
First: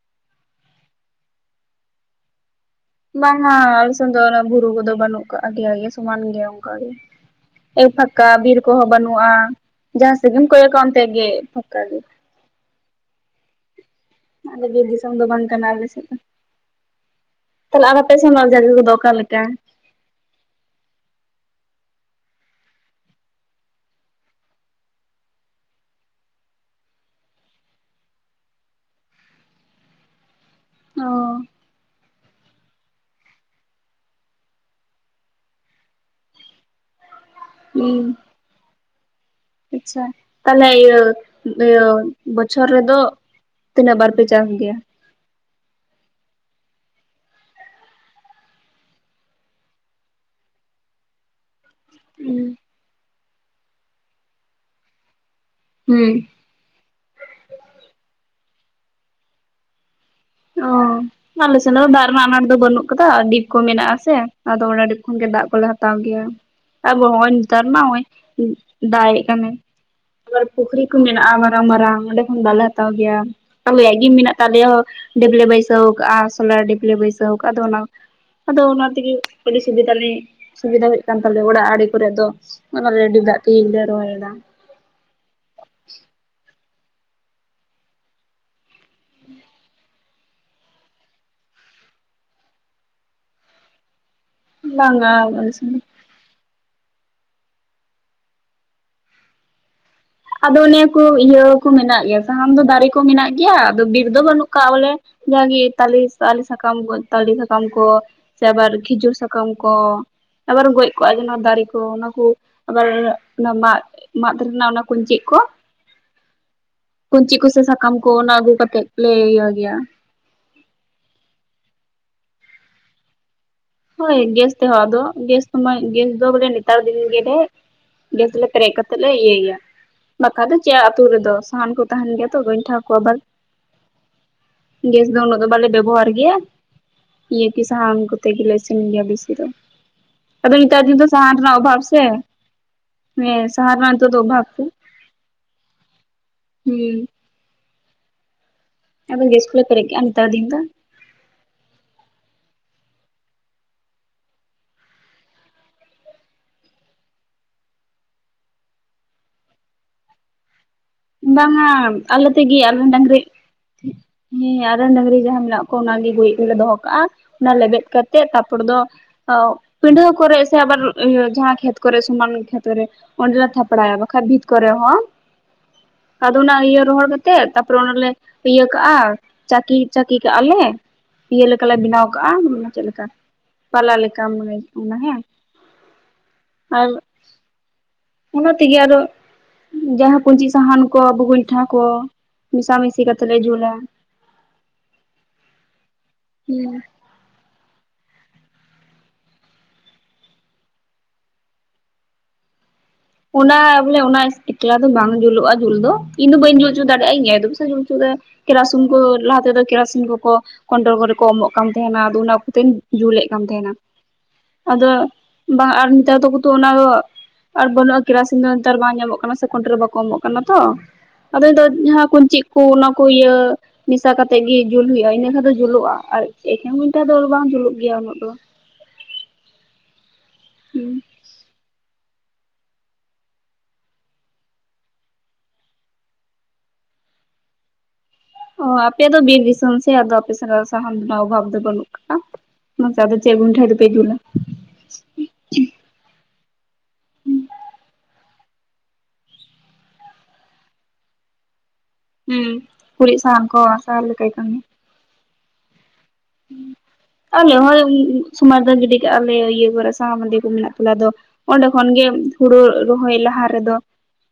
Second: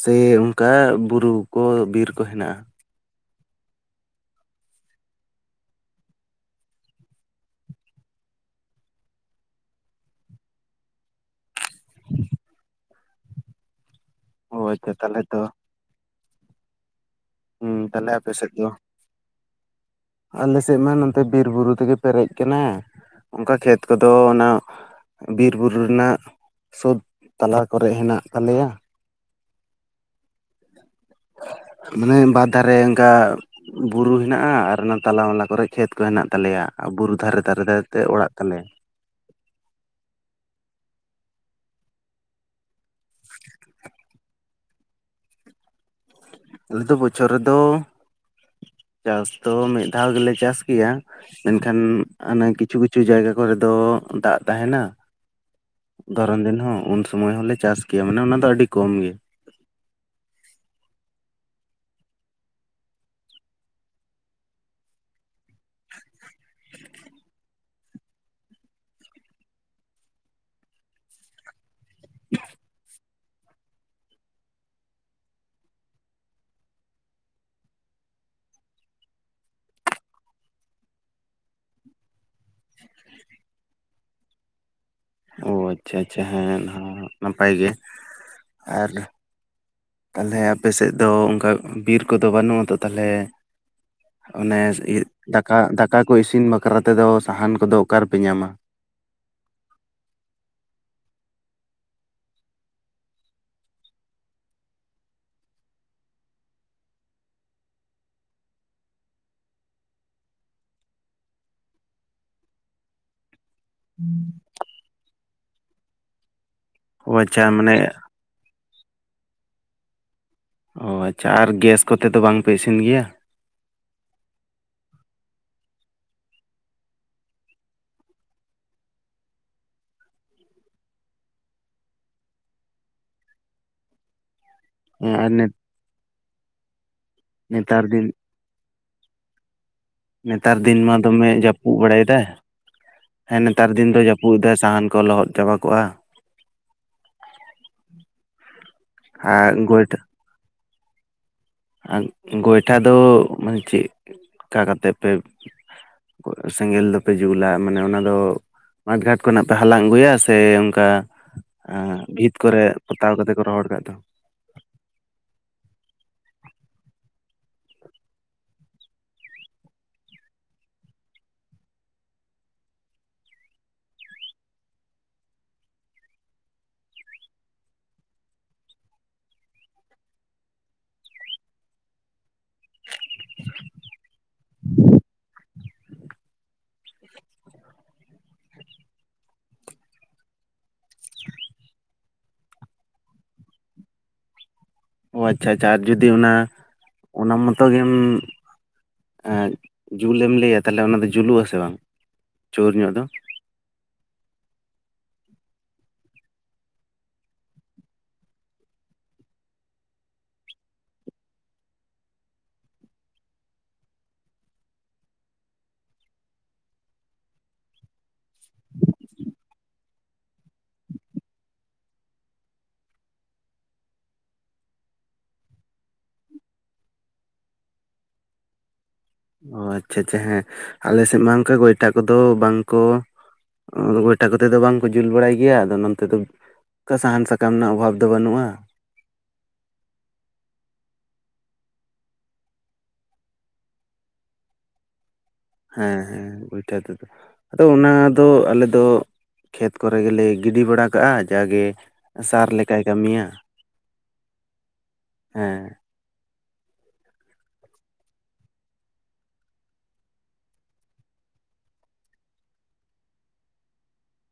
ᱥᱮ ᱚᱝᱠᱟ ᱵᱩᱨᱩ ᱠᱚ ᱵᱤᱨ ᱠᱚ ᱦᱮᱱᱟᱜᱼᱟ? ᱵᱟᱝᱟ ᱟᱞᱮ ᱥᱮᱱ ᱫᱚ ᱚᱱᱟ ᱵᱩᱨᱩ ᱠᱚᱫᱚ ᱵᱟᱹᱱᱩᱜ ᱠᱟᱜᱼᱟ ᱫᱮᱭᱟ ᱜᱮ ᱥᱚᱢᱟᱱ ᱜᱮᱭᱟ ᱚᱱᱠᱟᱜ ᱜᱮ᱾ ᱮᱠ ᱯᱷᱟᱸᱠᱟ ᱵᱤᱨ ᱠᱚᱦᱚᱸ ᱵᱟᱹᱱᱩᱜᱼᱟ, ᱡᱟᱦᱟᱸ ᱥᱮᱫ ᱜᱮᱢ ᱠᱚᱭᱚᱜ-ᱟ ᱚᱱᱛᱮ ᱜᱮ ᱯᱷᱸᱟᱠᱟ ᱜᱮ᱾ ᱚ ᱟᱞᱮ ᱵᱤᱨ ᱟᱪᱪᱷᱟ ᱫᱤᱥᱚᱢ ᱛᱟᱦᱚᱞᱮ ᱫᱚ ᱛᱚ ᱵᱟᱝ ᱠᱟᱱᱟ ᱟᱞᱮ ᱥᱮᱫ ᱫᱚ᱾ ᱦᱩᱸ ᱛᱟᱦᱚᱞᱮ ᱟᱨ ᱟᱯᱮ ᱥᱮᱱᱟᱜ ᱥᱮᱫ ᱫᱚ ᱡᱟᱭᱜᱟ ᱠᱚᱫᱚ ᱚᱠᱟ ᱞᱮᱠᱟ? ᱟᱞᱮ ᱥᱮᱫ ᱢᱟ ᱱᱚᱱᱛᱮ ᱵᱤᱨ ᱵᱩᱨᱩ ᱛᱮᱜᱮ ᱯᱮᱨᱮᱡ ᱠᱟᱱᱟ᱾ ᱚᱱᱠᱟ ᱠᱷᱮᱛ ᱠᱚᱫᱚ ᱚᱱᱟ ᱵᱤᱨ ᱵᱩᱨᱩ ᱨᱮᱱᱟᱜ ᱥᱳᱛ ᱛᱟᱞᱟ ᱠᱚᱨᱮᱜ ᱦᱮᱱᱟᱜ ᱛᱟᱞᱮᱭᱟ᱾ ᱚ ᱢᱟᱱᱮ ᱵᱟᱫᱽ ᱫᱷᱟᱨᱮ ᱚᱱᱠᱟ ᱵᱩᱨᱩ ᱦᱮᱱᱟᱜᱼᱟ ᱟᱨ ᱚᱱᱟ ᱛᱟᱞᱟ ᱢᱟᱞᱟ ᱠᱚᱨᱮᱜ ᱠᱷᱮᱛ ᱠᱚ ᱦᱮᱱᱟᱜ ᱛᱟᱞᱮᱭᱟ᱾ ᱟᱨ ᱵᱩᱨᱩ ᱫᱷᱟᱨᱮ ᱫᱷᱟᱨᱮ ᱫᱷᱟᱨᱮ ᱛᱮ ᱦᱩᱸ ᱚᱲᱟᱜ ᱛᱟᱞᱮ᱾ ᱟᱪᱪᱷᱟ, ᱛᱟᱦᱞᱮ ᱤᱭᱟᱹ ᱤᱭᱟᱹ ᱵᱚᱪᱷᱚᱨ ᱨᱮᱫᱚ ᱛᱤᱱᱟᱹᱜ ᱵᱟᱨ ᱯᱮ ᱪᱟᱥ ᱜᱮᱭᱟ? ᱟᱞᱮ ᱫᱚ ᱵᱚᱪᱷᱚᱨ ᱨᱮᱫᱚ ᱪᱟᱥ ᱫᱚ ᱢᱤᱫ ᱫᱷᱟᱣ ᱜᱮᱞᱮ ᱪᱟᱥ ᱜᱮᱭᱟ, ᱢᱮᱱᱠᱷᱟᱱ ᱦᱩᱸ ᱦᱟᱱᱮ ᱠᱤᱪᱷᱩ ᱠᱤᱪᱷᱩ ᱡᱟᱭᱜᱟ ᱠᱚᱨᱮ ᱫᱚ ᱫᱟᱜ ᱛᱟᱦᱮᱸᱱᱟ, ᱦᱩᱸ ᱫᱷᱚᱨᱚᱱ ᱫᱤᱱ ᱦᱚᱸ ᱩᱱ ᱥᱩᱚᱢᱚᱭ ᱦᱚᱞᱮ ᱪᱟᱥ ᱜᱮᱭᱟ ᱢᱟᱱᱮ ᱚᱱᱟ ᱫᱚ ᱟᱹᱰᱤ ᱠᱚᱢ ᱜᱮ᱾ ᱚ᱾ ᱟᱞᱮ ᱥᱮᱱ ᱫᱚ ᱫᱟᱜ ᱨᱮᱱᱟᱜ ᱟᱱᱟᱴ ᱫᱚ ᱵᱟᱹᱱᱩᱜ ᱠᱟᱫᱟ ᱟᱨ ᱰᱤᱯ ᱠᱚ ᱢᱮᱱᱟᱜ-ᱟ ᱥᱮ, ᱟᱫᱚ ᱚᱱᱟ ᱰᱤᱯ ᱠᱷᱚᱱ ᱜᱮ ᱫᱟᱜ ᱠᱚᱞᱮ ᱦᱟᱛᱟᱣ ᱜᱮᱭᱟ᱾ ᱟᱵᱚ ᱦᱚᱸᱜ-ᱚᱭ ᱱᱮᱛᱟᱨ ᱢᱟ ᱱᱚᱜ-ᱚᱭ ᱫᱟᱜᱮᱜ ᱠᱟᱱᱟᱭ᱾ ᱟᱵᱟᱨ ᱯᱩᱠᱷᱨᱤ ᱠᱚ ᱢᱮᱱᱟᱜ-ᱟ ᱢᱟᱨᱟᱝ ᱢᱟᱨᱟᱝ ᱚᱸᱰᱮ ᱠᱷᱚᱱ ᱫᱟᱜ ᱞᱮ ᱦᱟᱛᱟᱣ ᱜᱮᱭᱟ᱾ ᱟᱞᱮᱭᱟᱜ ᱜᱮ ᱢᱮᱱᱟᱜ ᱛᱟᱞᱮᱭᱟ, ᱦᱚᱸ ᱰᱤᱵᱷᱞᱮ ᱵᱟᱹᱭᱥᱟᱹᱣ ᱠᱟᱜ-ᱟ ᱥᱳᱞᱟᱨ ᱰᱤᱵᱷᱞᱮ ᱵᱟᱹᱭᱥᱟᱹᱣ ᱠᱟᱜ-ᱟ, ᱟᱫᱚ ᱚᱱᱟ ᱟᱫᱚ ᱚᱱᱟ ᱛᱮᱜᱮ ᱟᱹᱵᱤ ᱥᱩᱵᱤᱫᱷᱟ ᱞᱮ ᱥᱩᱵᱤᱫᱟ ᱦᱩᱭᱩᱜ ᱠᱟᱱ ᱛᱟᱞᱮᱭᱟ, ᱚᱲᱟᱜ ᱟᱲᱮ ᱠᱚᱨᱮ ᱫᱚ, ᱱᱚᱜ-ᱱᱟ ᱨᱮᱰᱤ ᱫᱟᱜ ᱛᱮ ᱜᱮᱞᱮ ᱨᱚᱦᱚᱭᱮᱫᱟ᱾ ᱚᱻ ᱟᱪᱪᱷᱟ ᱟᱪᱪᱷᱟ, ᱦᱮᱸ ᱚᱱᱟ ᱦᱚᱸ ᱱᱟᱯᱟᱭ ᱜᱮ ᱟᱨ ᱛᱟᱦᱚᱸᱞᱮ ᱟᱯᱮ ᱥᱮᱫ ᱫᱚ ᱚᱱᱠᱟ ᱵᱤᱨ ᱠᱚᱫᱚ ᱵᱟᱹᱱᱩᱜ ᱟᱛᱚ ᱛᱟᱦᱚᱸᱞᱮ ᱚᱱᱮ ᱥᱮ ᱤᱭᱟᱹ ᱵᱟᱝᱟ ᱟᱞᱮ ᱫᱟᱠᱟ ᱥᱮᱱ ᱫᱚ ᱫᱟᱠᱟ ᱠᱚ ᱤᱥᱤᱱ ᱵᱟᱠᱷᱨᱟ ᱛᱮᱫᱚ ᱥᱟᱦᱟᱱ ᱠᱚ ᱫᱚ ᱚᱠᱟ ᱨᱮᱯᱮ ᱧᱟᱢᱟ? ᱟᱫᱚ ᱱᱤᱭᱟᱹ ᱠᱚ ᱤᱭᱟᱹ ᱠᱚ ᱢᱮᱱᱟᱜ ᱜᱮᱭᱟ ᱥᱟᱦᱟᱱ ᱫᱚ, ᱫᱟᱨᱮ ᱠᱚ ᱢᱮᱱᱟᱜ ᱜᱮᱭᱟ ᱟᱫᱚ ᱵᱤᱨ ᱫᱚ ᱵᱟᱹᱱᱩᱜ ᱠᱟᱜ-ᱟ, ᱵᱚᱞᱮ ᱡᱟᱜᱮ ᱛᱟᱞᱮ, ᱛᱟᱞᱮ ᱥᱟᱠᱟᱢ ᱠᱚ, ᱛᱟᱞᱮ ᱥᱟᱠᱟᱢ ᱠᱚ ᱥᱮ ᱟᱵᱟᱨ ᱠᱷᱤᱡᱩᱨ ᱥᱟᱠᱟᱢ ᱠᱚ, ᱟᱵᱟᱨ ᱜᱚᱡ ᱠᱚᱜ-ᱟ ᱡᱮ ᱱᱚᱣᱟ ᱫᱟᱨᱮ ᱠᱚ ᱚᱱᱟᱠᱩ, ᱟᱵᱟᱨ ᱚᱱᱟ ᱢᱟᱫ ᱢᱟᱫ ᱨᱮᱱᱟᱜ ᱚᱱᱟ ᱠᱩᱧᱪᱤᱜ ᱠᱚ ᱚ ᱠᱩᱧᱪᱤ ᱟᱪᱪᱷᱟ ᱠᱚ ᱥᱮ ᱢᱟᱱᱮ ᱥᱟᱠᱟᱢ ᱠᱚ ᱚᱱᱟ ᱟᱹᱜᱩ ᱠᱟᱛᱮᱫ ᱞᱮ ᱤᱭᱟᱹ ᱜᱮᱭᱟ᱾ ᱚ ᱟᱪᱪᱷᱟ, ᱟᱨ ᱜᱮᱥ ᱠᱚᱛᱮ ᱫᱚ ᱵᱟᱝ ᱯᱮ ᱤᱥᱤᱱ ᱜᱮᱭᱟ? ᱦᱳᱭ ᱜᱮᱥ ᱛᱮ ᱦᱚᱸ ᱟᱫᱚ, ᱜᱮᱥ ᱢᱟ ᱜᱮᱥ ᱫᱚ ᱵᱚᱞᱮ ᱱᱮᱛᱟᱨ ᱫᱤᱱ ᱜᱮᱞᱮ ᱜᱮᱥ ᱞᱮ ᱯᱮᱨᱮᱡ ᱠᱟᱛᱮ ᱞᱮ ᱤᱭᱟᱹᱭ ᱜᱮᱭᱟ᱾ ᱵᱟᱠᱷᱟᱱ ᱫᱚ ᱪᱮᱫ ᱟᱛᱳ ᱨᱮᱫᱚ ᱥᱟᱦᱟᱱ ᱠᱚ ᱛᱟᱦᱮᱸᱱ ᱜᱮᱭᱟ ᱛᱚ ᱜᱚᱸᱭᱴᱷᱟ ᱠᱚ ᱟᱵᱟᱨ ᱜᱮᱥ ᱦᱮᱸ ᱫᱚ ᱩᱱᱟᱹᱜ ᱫᱚ ᱟᱨ ᱵᱟᱞᱮ ᱵᱮᱵᱚᱦᱟᱨ ᱜᱮᱭᱟ, ᱤᱭᱟᱹ ᱠᱤ ᱱᱮᱛᱟᱨ ᱥᱟᱱᱟᱢ ᱫᱤᱱ ᱠᱚᱛᱮ ᱜᱮᱞᱮ ᱤᱥᱤᱱ ᱜᱮᱭᱟ ᱵᱮᱥᱤ ᱫᱚ, ᱟᱫᱚ ᱱᱮᱛᱟᱨ ᱢᱟ ᱫᱤᱱ ᱫᱚ ᱫᱚᱢᱮ ᱥᱟᱦᱟᱱ ᱨᱮᱱᱟᱜ ᱡᱟᱹᱯᱩᱫ ᱚᱵᱷᱟᱵ ᱥᱮ, ᱵᱟᱲᱟᱭᱮᱫᱟᱭ ᱦᱮᱸ ᱱᱮᱛᱟᱨ ᱥᱟᱦᱟᱱ ᱫᱤᱱ ᱨᱮᱱᱟᱜ ᱱᱤᱛᱚᱜ ᱫᱚ ᱡᱟᱹᱯᱩᱫ ᱚᱵᱷᱟᱵᱷ ᱮᱫᱟᱭ ᱠᱩ, ᱥᱟᱦᱟᱱ ᱠᱚ ᱞᱚᱦᱚᱫ ᱪᱟᱵᱟ ᱠᱚᱜᱼᱟ ᱦᱩᱸ᱾ ᱟᱫᱚ ᱜᱮᱥ ᱟᱨ ᱠᱚᱞᱮ ᱯᱮᱨᱮᱡ ᱠᱟᱜ-ᱟ ᱱᱮᱛᱟᱨ ᱫᱤᱱ ᱫᱚ᱾ ᱟᱨ ᱜᱚᱭᱴᱷᱟ ᱫᱚ ᱢᱟᱱᱮ ᱪᱮᱫᱠᱟ ᱠᱟᱛᱮᱫ ᱯᱮ ᱥᱮᱸᱜᱮᱞ ᱫᱚᱯᱮ ᱡᱩᱞᱟ ᱢᱟᱱᱮ ᱚᱱᱟ ᱫᱚ ᱢᱟᱴᱷ ᱜᱷᱟᱴ ᱠᱷᱚᱱᱟᱜ ᱯᱮ ᱦᱟᱞᱟᱝ ᱟᱹᱜᱩᱭᱟ ᱥᱮ ᱚᱝᱠᱟ ᱵᱟᱝᱟ ᱟᱞᱮ ᱛᱮᱜᱮ ᱟᱞᱮ ᱨᱮᱱ ᱰᱟᱝᱨᱤ ᱠᱟᱛᱮ ᱠᱚ ᱨᱚᱦᱚᱲ ᱠᱟᱜ ᱫᱚ ᱦᱮᱸ ᱟᱨ ᱨᱮᱱ ᱰᱟᱹᱝᱨᱤ ᱜᱮ ᱡᱟᱦᱟᱸ ᱢᱮᱱᱟᱜ ᱠᱚᱣᱟ ᱚᱱᱟᱜᱮ ᱜᱩᱨᱤᱡ ᱠᱚᱞᱮ ᱫᱚ ᱦᱚᱸ ᱠᱟᱜ-ᱟ, ᱚᱱᱟ ᱞᱮᱵᱮᱫ ᱠᱟᱛᱮᱜ ᱛᱟᱨᱯᱚᱨ ᱫᱚ ᱚ ᱯᱤᱰᱟᱹ ᱠᱚᱨᱮ ᱥᱮ ᱟᱵᱟᱨ ᱡᱟᱦᱟᱸ ᱠᱷᱮᱛ ᱠᱚᱨᱮ ᱥᱚᱢᱟᱱ ᱠᱷᱮᱛ ᱨᱮ ᱚᱸᱰᱮ ᱛᱷᱟᱯᱲᱟᱭᱟ ᱵᱟᱠᱷᱟᱱ ᱵᱷᱤᱛ ᱠᱚᱨᱮ ᱦᱚᱸ ᱟᱫᱚ ᱚᱱᱟ ᱤᱭᱟᱹ ᱨᱚᱦᱚᱲ ᱠᱟᱛᱮᱜ, ᱛᱟᱨᱯᱚ ᱨᱮ ᱚᱱᱟᱞᱮ ᱤᱭᱟᱹ ᱠᱟᱜ-ᱟ ᱪᱟᱹᱠᱤ ᱪᱟᱹᱠᱤ ᱠᱟᱜ-ᱟ ᱞᱮ᱾ ᱤᱭᱟᱹ ᱞᱮᱠᱟᱞᱮ ᱵᱮᱱᱟᱣ ᱠᱟᱜ-ᱟ ᱢᱟᱱᱮ ᱪᱮᱫ ᱞᱮᱠᱟ ᱯᱟᱞᱟ ᱞᱮᱠᱟ ᱢᱟᱱᱮ ᱚᱱᱟ ᱦᱮᱸ ᱟᱨ, ᱚᱱᱟ ᱛᱮᱜᱮ ᱟᱨ ᱦᱚᱸ᱾ ᱡᱟᱦᱟ ᱠᱩᱧᱪᱤ ᱥᱟᱦᱟᱱ ᱠᱚ ᱵᱩᱜᱭᱴᱷᱟ ᱠᱚ ᱢᱮᱥᱟᱢᱤᱥᱤ ᱠᱟᱛᱮᱜ ᱞᱮ ᱡᱩᱞᱟ᱾ ᱚ ᱟᱪᱪᱷᱟ ᱟᱪᱪᱷᱟ ᱟᱨ ᱡᱩᱫᱤ ᱚᱱᱟ, ᱦᱮᱸ ᱚᱱᱟ ᱢᱚᱛᱚ ᱜᱮᱢ ᱟ ᱡᱩᱞᱮᱢ ᱞᱟᱹᱭᱟ ᱛᱟᱦᱚᱸᱞᱮ ᱚᱱᱟ ᱫᱚ ᱡᱩᱞᱩᱜ ᱟᱥᱮ ᱵᱟᱝ ᱪᱳᱨ ᱧᱚᱜ ᱫᱚ᱾ ᱚᱱᱟ ᱵᱚᱞᱮ ᱚᱱᱟ ᱮᱠᱞᱟ ᱫᱚ ᱵᱟᱝ ᱡᱩᱞᱩᱜ-ᱟ ᱡᱩᱞ ᱫᱚ ᱤᱧ ᱫᱚ ᱵᱟᱹᱧ ᱡᱩᱞ ᱦᱚᱪᱚ ᱫᱟᱲᱮᱭᱟᱜ-ᱟ ᱤᱧ ᱟᱭ ᱫᱚ ᱯᱮᱥᱮ ᱡᱩᱞ ᱦᱚᱪᱚᱟᱲᱮ ᱠᱮᱨᱥᱩᱱ ᱠᱚ ᱞᱟᱦᱟ ᱛᱮᱫᱚ ᱠᱮᱨᱥᱤᱱ ᱠᱚ ᱠᱚ ᱠᱚᱸᱱᱰᱚᱞ ᱠᱚᱨᱮ ᱠᱚ ᱮᱢᱚᱜ ᱠᱟᱱ ᱛᱟᱦᱮᱸᱱᱟ ᱟᱫᱚ ᱚᱱᱟ ᱠᱚᱛᱮᱧ ᱡᱩᱞᱮᱫ ᱠᱟᱱ ᱛᱟᱦᱮᱸᱱᱟ᱾ ᱟᱫᱚ ᱵᱟᱝ ᱟᱨ ᱱᱮᱛᱟᱨ ᱠᱤᱛᱩ ᱚᱱᱟ ᱟᱨ ᱵᱟᱱᱩᱜ-ᱟ᱾ ᱠᱮᱨᱟᱥᱤᱱ ᱫᱚ ᱱᱮᱛᱟᱨ ᱵᱟᱝ ᱧᱟᱢᱚᱜ ᱠᱟᱱᱟ ᱥᱮ ᱠᱳᱱᱴᱮᱞ ᱨᱮ ᱵᱟᱠᱚ ᱮᱢᱚᱜ ᱠᱟᱱᱟ ᱛᱚ᱾ ᱟᱫᱚ ᱱᱤᱛᱚᱜ ᱡᱟᱦᱟᱸ ᱠᱚᱧ ᱪᱮᱫ ᱠᱚ ᱚᱱᱟ ᱠᱚ ᱤᱭᱟᱹ ᱢᱮᱥᱟ ᱠᱟᱛᱮᱜ ᱜᱮ ᱡᱩᱞ ᱦᱩᱭᱩᱜ-ᱟ ᱤᱱᱟᱹ ᱠᱷᱟᱱ ᱫᱚ ᱡᱩᱞᱩᱜ-ᱟ, ᱟᱨ ᱮᱠᱮᱱ ᱜᱚᱭᱴᱟ ᱫᱚ ᱵᱟᱝ ᱡᱩᱞᱩᱜ ᱜᱮᱭᱟ ᱩᱱᱟᱹᱜ ᱫᱚ᱾ ᱚ ᱟᱪᱪᱷᱟ ᱟᱪᱪᱷᱟ ᱦᱮᱸ, ᱦᱩᱸ ᱟᱞᱮ ᱥᱮᱫ ᱢᱟ ᱚᱱᱠᱟ ᱜᱚᱭᱴᱟ ᱠᱚᱫᱚ ᱵᱟᱝ ᱠᱚ ᱟᱫᱚ ᱜᱭᱴᱷᱟ ᱠᱚᱛᱮ ᱫᱚ ᱵᱟᱝ ᱠᱚ ᱡᱩᱞ ᱵᱟᱲᱟᱭ ᱜᱮᱭᱟ ᱟᱫᱚ ᱱᱚᱱᱛᱮ ᱫᱚ᱾ ᱚᱱᱠᱟ ᱥᱟᱦᱟᱱ ᱥᱟᱠᱟᱢ ᱨᱮᱱᱟᱜ ᱚᱵᱷᱟᱵᱽ ᱫᱚ ᱵᱟᱹᱱᱩᱜᱼᱟ᱾ ᱚ ᱟᱯᱮ ᱫᱚ ᱵᱤᱨ ᱫᱤᱥᱚᱢ ᱥᱮ ᱟᱫᱚ ᱟᱯᱮ ᱥᱮᱱᱟᱜ ᱥᱟᱦᱟᱱ ᱨᱮᱱᱟᱜ ᱚᱵᱷᱟᱵ ᱫᱚ ᱵᱟᱹᱱᱩᱜ ᱠᱟᱜ-ᱟ᱾ ᱱᱚᱛᱮ ᱟᱫᱚ ᱪᱮᱫ ᱜᱩᱭᱴᱷᱟ ᱛᱮᱯᱮ ᱡᱩᱞ-ᱟ᱾ ᱦᱮᱸ ᱦᱮᱸ ᱭᱩᱭᱴᱷᱟ ᱛᱮᱜᱮ᱾ ᱟᱫᱚ ᱚᱱᱟ ᱫᱚ ᱟᱞᱮ ᱫᱚ ᱠᱷᱮᱛ ᱠᱚᱨᱮ ᱜᱮᱞᱮ ᱜᱤᱰᱤ ᱵᱟᱲᱟ ᱠᱟᱜᱼᱟ ᱡᱟ ᱜᱮ᱾ ᱦᱩᱸ ᱠᱩᱩᱨᱤᱡ ᱥᱟᱦᱟᱱ ᱠᱚ ᱥᱟᱦᱟᱱ ᱞᱮᱠᱟᱭ ᱠᱟᱢᱤ, ᱦᱮᱸ, ᱟᱞᱮ ᱦᱚᱸ ᱥᱚᱢᱚᱭ ᱨᱮᱫᱚ ᱜᱤᱰᱤ ᱠᱟᱜᱼᱟ ᱞᱮ ᱤᱭᱟᱹ ᱠᱚᱨᱮ ᱥᱟᱦᱟ ᱢᱟᱫᱮ ᱠᱚ ᱢᱮᱱᱟᱜ ᱛᱟᱞᱮ ᱫᱚ᱾ ᱚᱸᱰᱮ ᱠᱷᱚᱱ ᱜᱮ ᱦᱩᱲᱩ ᱨᱚᱦᱚᱭ ᱞᱟᱦᱟ ᱨᱮ ᱫᱚ,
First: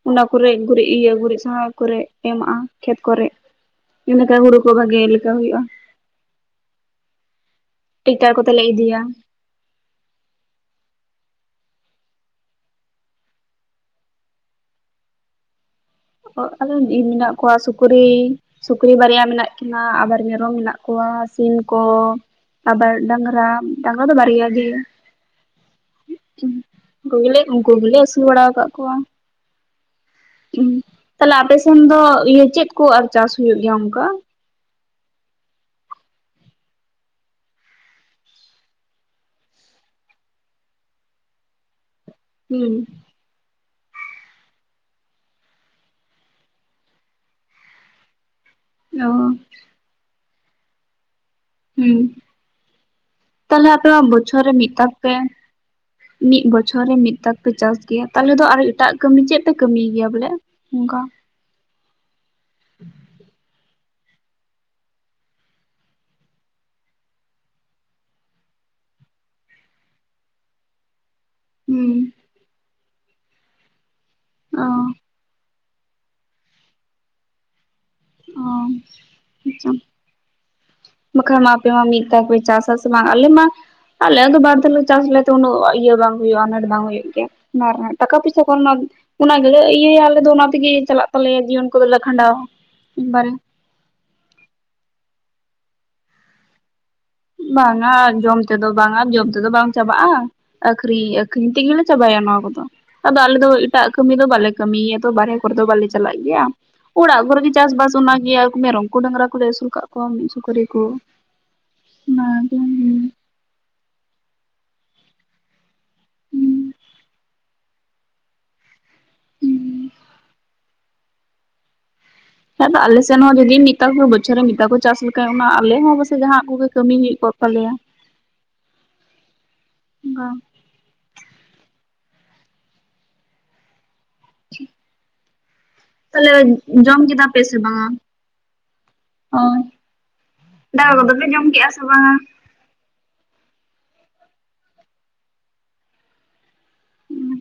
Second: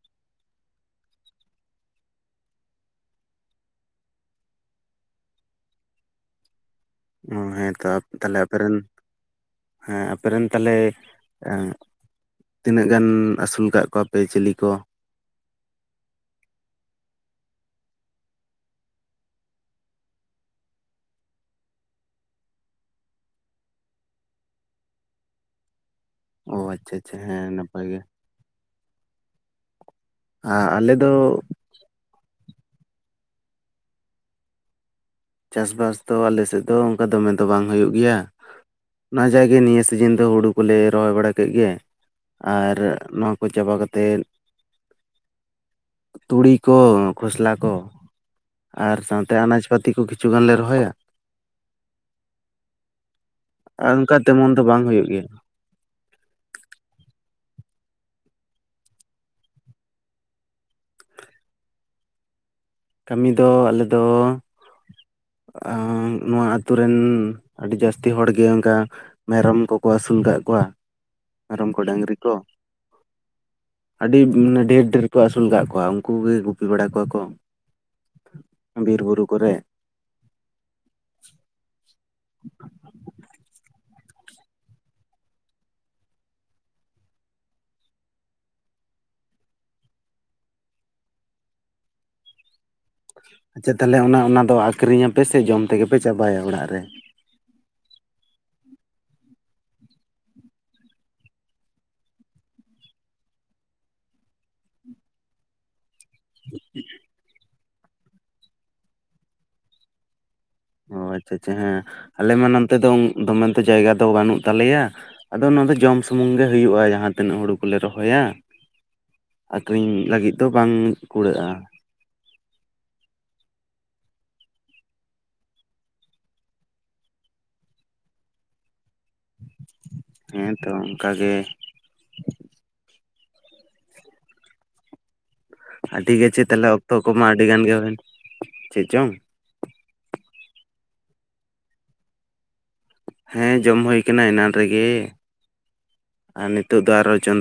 ᱚᱱᱟ ᱠᱚᱨᱮ ᱜᱩᱨᱤᱡ ᱤᱭᱟᱹ ᱜᱩᱨᱤᱡ ᱥᱟᱦᱟ ᱠᱚᱨᱮ ᱮᱢᱟᱜᱼᱟ ᱠᱷᱮᱛ ᱠᱚᱨᱮ᱾ ᱤᱱᱟᱹ ᱠᱷᱟᱱ ᱦᱩᱲᱩ ᱠᱚ ᱵᱷᱟᱜᱮ ᱞᱮᱠᱟ ᱦᱩᱭᱩᱜᱼᱟ᱾ ᱚ ᱦᱮᱸ᱾ ᱴᱤᱠᱴᱟᱨ ᱠᱚᱛᱮ ᱞᱮ ᱤᱫᱤᱭᱟ᱾ ᱦᱮᱸ ᱟᱯᱮ ᱨᱮᱱ ᱛᱟᱦᱚᱞᱮ ᱮᱸ, ᱛᱤᱱᱟᱹᱜ ᱜᱟᱱ ᱟᱹᱥᱩᱞ ᱟᱠᱟᱫ ᱠᱚᱣᱟ ᱯᱮ ᱪᱤᱞᱤ ᱠᱚ᱾ ᱚ ᱟᱞᱮ ᱨᱮᱱ ᱤ ᱢᱮᱱᱟᱜ ᱠᱚᱣᱟ ᱥᱩᱠᱨᱤ᱾ ᱥᱩᱠᱨᱤ ᱵᱟᱨᱭᱟ ᱢᱮᱱᱟᱜ ᱠᱤᱱᱟᱹ ᱟᱵᱟᱨ ᱢᱮᱨᱚᱢ ᱢᱮᱱᱟᱜ ᱠᱚᱣᱟ ᱥᱤᱢ ᱠᱚ᱾ ᱟᱵᱟᱨ ᱰᱟᱝᱨᱟ ᱰᱟᱝᱨᱟ ᱫᱚ ᱵᱟᱨᱭᱟ ᱜᱮ᱾ ᱚ ᱟᱪᱪᱷᱟ ᱟᱪᱪᱷᱟ ᱩᱱᱠᱩ ᱜᱮᱞᱮ ᱦᱮᱸ ᱩᱱᱠᱩ ᱱᱟᱯᱟᱭ ᱜᱮᱞᱮ ᱜᱮ ᱟᱹᱥᱩᱞ ᱵᱟᱲᱟ ᱟᱠᱟᱫ ᱠᱚᱣᱟ ᱟᱨ ᱩᱸ᱾ ᱟᱞᱮ ᱫᱚ ᱛᱟᱦᱞᱮ ᱟᱯᱮᱥᱱ ᱫᱚ ᱤᱭᱟᱹ ᱪᱮᱫ ᱠᱚ ᱟᱨ ᱪᱟᱥ ᱦ ᱦᱩᱭᱩᱜᱭ ᱜᱮᱭᱟ ᱚᱱᱠᱟ, ᱪᱟᱥᱵᱟᱥ ᱫᱚ ᱟᱞᱮ ᱥᱮᱫ ᱫᱚ ᱚᱱᱠᱟ ᱫᱚᱢᱮ ᱫᱚ ᱵᱟᱝ ᱦᱩᱭᱩᱜ ᱜᱮᱭᱟ᱾ ᱚᱱᱟ ᱡᱟᱭ ᱜᱮ ᱱᱤᱭᱟᱹ ᱥᱤᱡᱤᱱ ᱫᱚ ᱦᱩᱲᱩ ᱠᱚᱞᱮ ᱨᱚᱦᱚᱭ ᱵᱟᱲᱟ ᱠᱮᱫ ᱜᱮ ᱦᱩᱸ ᱟᱨ ᱱᱚ᱾ ᱠᱚ ᱪᱟᱵᱟ ᱠᱟᱛᱮᱫ᱾ ᱛᱩᱲᱤ ᱠᱚ ᱠᱷᱚᱥᱞᱟ ᱠᱚ, ᱟᱨ ᱚ ᱥᱟᱶᱛᱮ ᱟᱱᱟᱡᱽ ᱯᱟᱹᱛᱤ ᱠᱚ ᱠᱤᱪᱷᱩ ᱜᱟᱱ ᱞᱮ ᱨᱚᱦᱚᱭᱟ᱾ ᱦᱩᱸ ᱛᱟᱦᱞᱮ ᱟᱨ ᱟᱯᱮᱢᱟ ᱚᱱᱠᱟ ᱵᱚᱪᱷᱚᱨ ᱨᱮ ᱛᱮᱢᱚᱱ ᱫᱚ ᱢᱤᱫ ᱵᱟᱝ ᱛᱟᱨ ᱦᱩᱭᱩᱜ ᱯᱮ᱾ ᱜᱮᱭᱟ ᱢᱤᱫ ᱵᱚᱪᱷᱚᱨ ᱨᱮ ᱢᱤᱫ ᱫᱚᱠ ᱯᱮ ᱪᱟᱥ ᱜᱮᱭᱟ ᱛᱟᱦᱞᱮ ᱫᱚ ᱟᱨ ᱮᱴᱟᱜ ᱠᱟᱹᱢᱤ ᱪᱮᱫ ᱯᱮ ᱠᱟᱹᱢᱤᱭ ᱜᱮᱭᱟ ᱵᱚᱞᱮ, ᱚᱱᱠᱟ, ᱠᱟᱹᱢᱤ ᱫᱚ ᱟᱞᱮ ᱫᱚ, ᱱᱚᱣᱟ ᱟᱛᱳ ᱨᱮᱱ ᱟᱹᱰᱤ ᱡᱟᱹᱥᱛᱤ ᱦᱚᱲᱜᱮ ᱚᱱᱠᱟ, ᱢᱮᱨᱚᱢ ᱠᱚᱠᱚ ᱟᱹᱥᱩᱞ ᱠᱟᱜ ᱠᱚᱣᱟ ᱢᱮᱨᱚᱢ ᱠᱚ ᱦᱩᱸ ᱰᱟᱝᱨᱤ ᱠᱚ᱾ ᱟᱹᱰᱤ ᱢᱟᱱᱮ ᱚ ᱰᱷᱮᱨ ᱰᱷᱮᱨ ᱠᱚ ᱟᱹᱥᱩᱞ ᱠᱟᱜ ᱠᱚᱣᱟ ᱩᱱᱠᱩ ᱜᱮ ᱜᱩᱯᱤ ᱵᱟᱲᱟ ᱠᱚᱣᱟ ᱠᱚ᱾ ᱚ ᱵᱤᱨ ᱵᱩᱨᱩ ᱠᱚᱨᱮ᱾ ᱟᱪᱪᱷᱟ ᱵᱟᱠᱷᱟᱱ ᱢᱟ ᱟᱯᱮ ᱢᱟ ᱢᱤᱫ ᱫᱷᱟᱣ ᱯᱮ ᱪᱟᱥ ᱟᱥᱮ ᱵᱟᱝ ᱟᱞᱮ ᱢᱟ, ᱟᱞᱮ ᱫᱚ ᱵᱟᱨ ᱫᱷᱟᱣ ᱞᱮ ᱪᱟᱥ ᱞᱮᱫ ᱩᱱᱟᱹᱜ ᱤᱭᱟᱹ ᱵᱟᱝ ᱦᱩᱭᱩᱜᱼᱟ ᱟᱱᱟᱴ ᱵᱟᱝ ᱦᱩᱭᱩᱜ ᱜᱮᱭᱟ, ᱚᱱᱟ ᱨᱮᱱᱟᱜ ᱴᱟᱠᱟ ᱯᱩᱭᱥᱟ ᱠᱷᱚᱱ ᱢᱟ, ᱚᱱᱟ ᱜᱮᱞᱮ ᱤᱭᱟᱹᱭᱟ ᱟᱞᱮ ᱫᱚ ᱚᱱᱟ ᱛᱮᱜᱮ ᱪᱟᱞᱟᱜ ᱛᱟᱞᱮᱭᱟ ᱡᱤᱭᱚᱱ ᱠᱚᱫᱚᱞᱮ ᱠᱷᱟᱸᱰᱟᱣᱟ᱾ ᱪᱮᱫ ᱛᱟᱦᱚᱞᱮ ᱚᱱᱟ ᱚᱱᱟᱫᱚ ᱟᱹᱠᱷᱨᱤᱧ ᱟᱯᱮ ᱥᱮ ᱡᱚᱢ ᱛᱮᱜᱮ ᱯᱮ ᱪᱟᱵᱟᱭᱟ ᱚᱲᱟᱜ ᱨᱮ᱾ ᱵᱟᱝ-ᱟ ᱡᱚᱢ ᱛᱮᱫᱚ ᱵᱟᱝ-ᱟ ᱡᱚᱢ ᱛᱮᱫᱚ ᱵᱟᱝ ᱪᱟᱵᱟᱜᱼᱟ, ᱟᱠᱷᱨᱤᱧ ᱟᱹᱠᱷᱨᱤᱧ ᱛᱮᱜᱮ ᱞᱮ ᱪᱟᱵᱟᱭᱟ ᱱᱚᱣᱟ ᱠᱚᱫᱚ ᱟᱫᱚ ᱟᱞᱮ ᱫᱚ ᱮᱴᱟᱜ ᱠᱟᱹᱢᱤ ᱫᱚ ᱵᱟᱞᱮ ᱠᱟᱹᱢᱤᱜᱮᱭᱟ ᱛᱚ ᱵᱟᱦᱚᱨᱮ᱾ ᱠᱚᱨᱮ ᱫᱚ ᱵᱟᱞᱮ ᱪᱟᱞᱟ ᱜᱮᱭᱟ ᱟᱲᱟᱜ ᱠᱚᱨᱮ ᱜᱮ, ᱪᱟᱥ ᱵᱟᱥ ᱚᱱᱟ ᱜᱮ ᱟᱨ ᱢᱮᱨᱚᱢ ᱠᱚ ᱰᱟᱝᱨᱟ ᱠᱚᱞᱮ ᱟᱹᱥᱩᱞ ᱠᱚᱜ ᱠᱚᱣᱟ ᱢᱤᱫ ᱥᱩᱠᱚᱨᱤ, ᱚ ᱟᱪᱪᱷᱟ ᱟᱪᱪᱷᱟ ᱦᱮᱸ ᱟᱞᱮ ᱢᱟ ᱱᱚᱛᱮ ᱫᱚ ᱫᱚᱢᱮ ᱛᱚ ᱡᱟᱭᱜᱟ ᱫᱚ ᱵᱟᱹᱱᱩᱜ ᱛᱟᱞᱮᱭᱟ᱾ ᱟᱫᱚ ᱱᱚᱣᱟ ᱫᱚ ᱡᱚᱢ ᱥᱩᱢᱩᱝ ᱜᱮ ᱦᱩᱭᱩᱜᱼᱟ ᱡᱟᱦᱟᱸ ᱛᱤᱱᱟᱹᱜ ᱦᱩᱲᱳ ᱠᱚᱞᱮ ᱨᱚᱦᱚᱭᱟ᱾ ᱟᱠᱷᱨᱤᱧ ᱞᱟᱹᱜᱤᱫ ᱫᱚ ᱵᱟᱝ ᱠᱩᱲᱟᱹᱜᱼᱟ᱾ ᱦᱮᱸ ᱟᱫᱚ ᱟᱞᱮᱥᱮᱱ ᱦᱚᱸ ᱡᱩᱫᱤ ᱢᱤᱫ ᱵᱚᱪᱷᱚᱨ ᱨᱮ ᱢᱤᱫ ᱫᱷᱟᱣ ᱠᱚ ᱪᱟᱥ ᱞᱮᱠᱷᱟᱱᱡ, ᱚᱱᱟ ᱟᱞᱮ ᱦᱚᱸ ᱯᱟᱥᱮ ᱡᱟᱦᱟᱸᱱᱟᱜ ᱠᱚᱜᱮ ᱠᱟᱹᱢᱤ ᱦᱩᱭ ᱠᱚᱜ ᱛᱟᱞᱮᱭᱟ᱾ [unintelligible] ᱦᱮᱸᱛᱚ ᱚᱱᱠᱟ ᱜᱮ, ᱟᱹᱰᱤ ᱛᱟᱦᱚᱞᱮ, ᱜᱟᱪᱷᱮ ᱚᱠᱛᱚ ᱡᱚᱢ ᱠᱮᱫᱟ ᱠᱚᱢᱟ ᱯᱮ ᱟᱹᱰᱤ ᱥᱮ ᱜᱟᱱ ᱜᱮ ᱵᱟᱝᱟ? ᱪᱮᱫ ᱪᱚᱝ ᱚ ᱫᱟᱠᱟ ᱠᱚᱫᱚᱞᱮ ᱡᱚᱢ ᱠᱮᱜᱼᱟ ᱥᱮ ᱵᱟᱝᱟ? ᱦᱮᱸ ᱡᱚᱢ ᱦᱩᱭ ᱠᱟᱱᱟ ᱮᱱᱟᱱ ᱨᱮᱜᱮ, ᱟᱨ ᱱᱤᱛᱚᱜ ᱫᱚ ᱟᱨᱚ ᱪᱚᱸᱫᱟ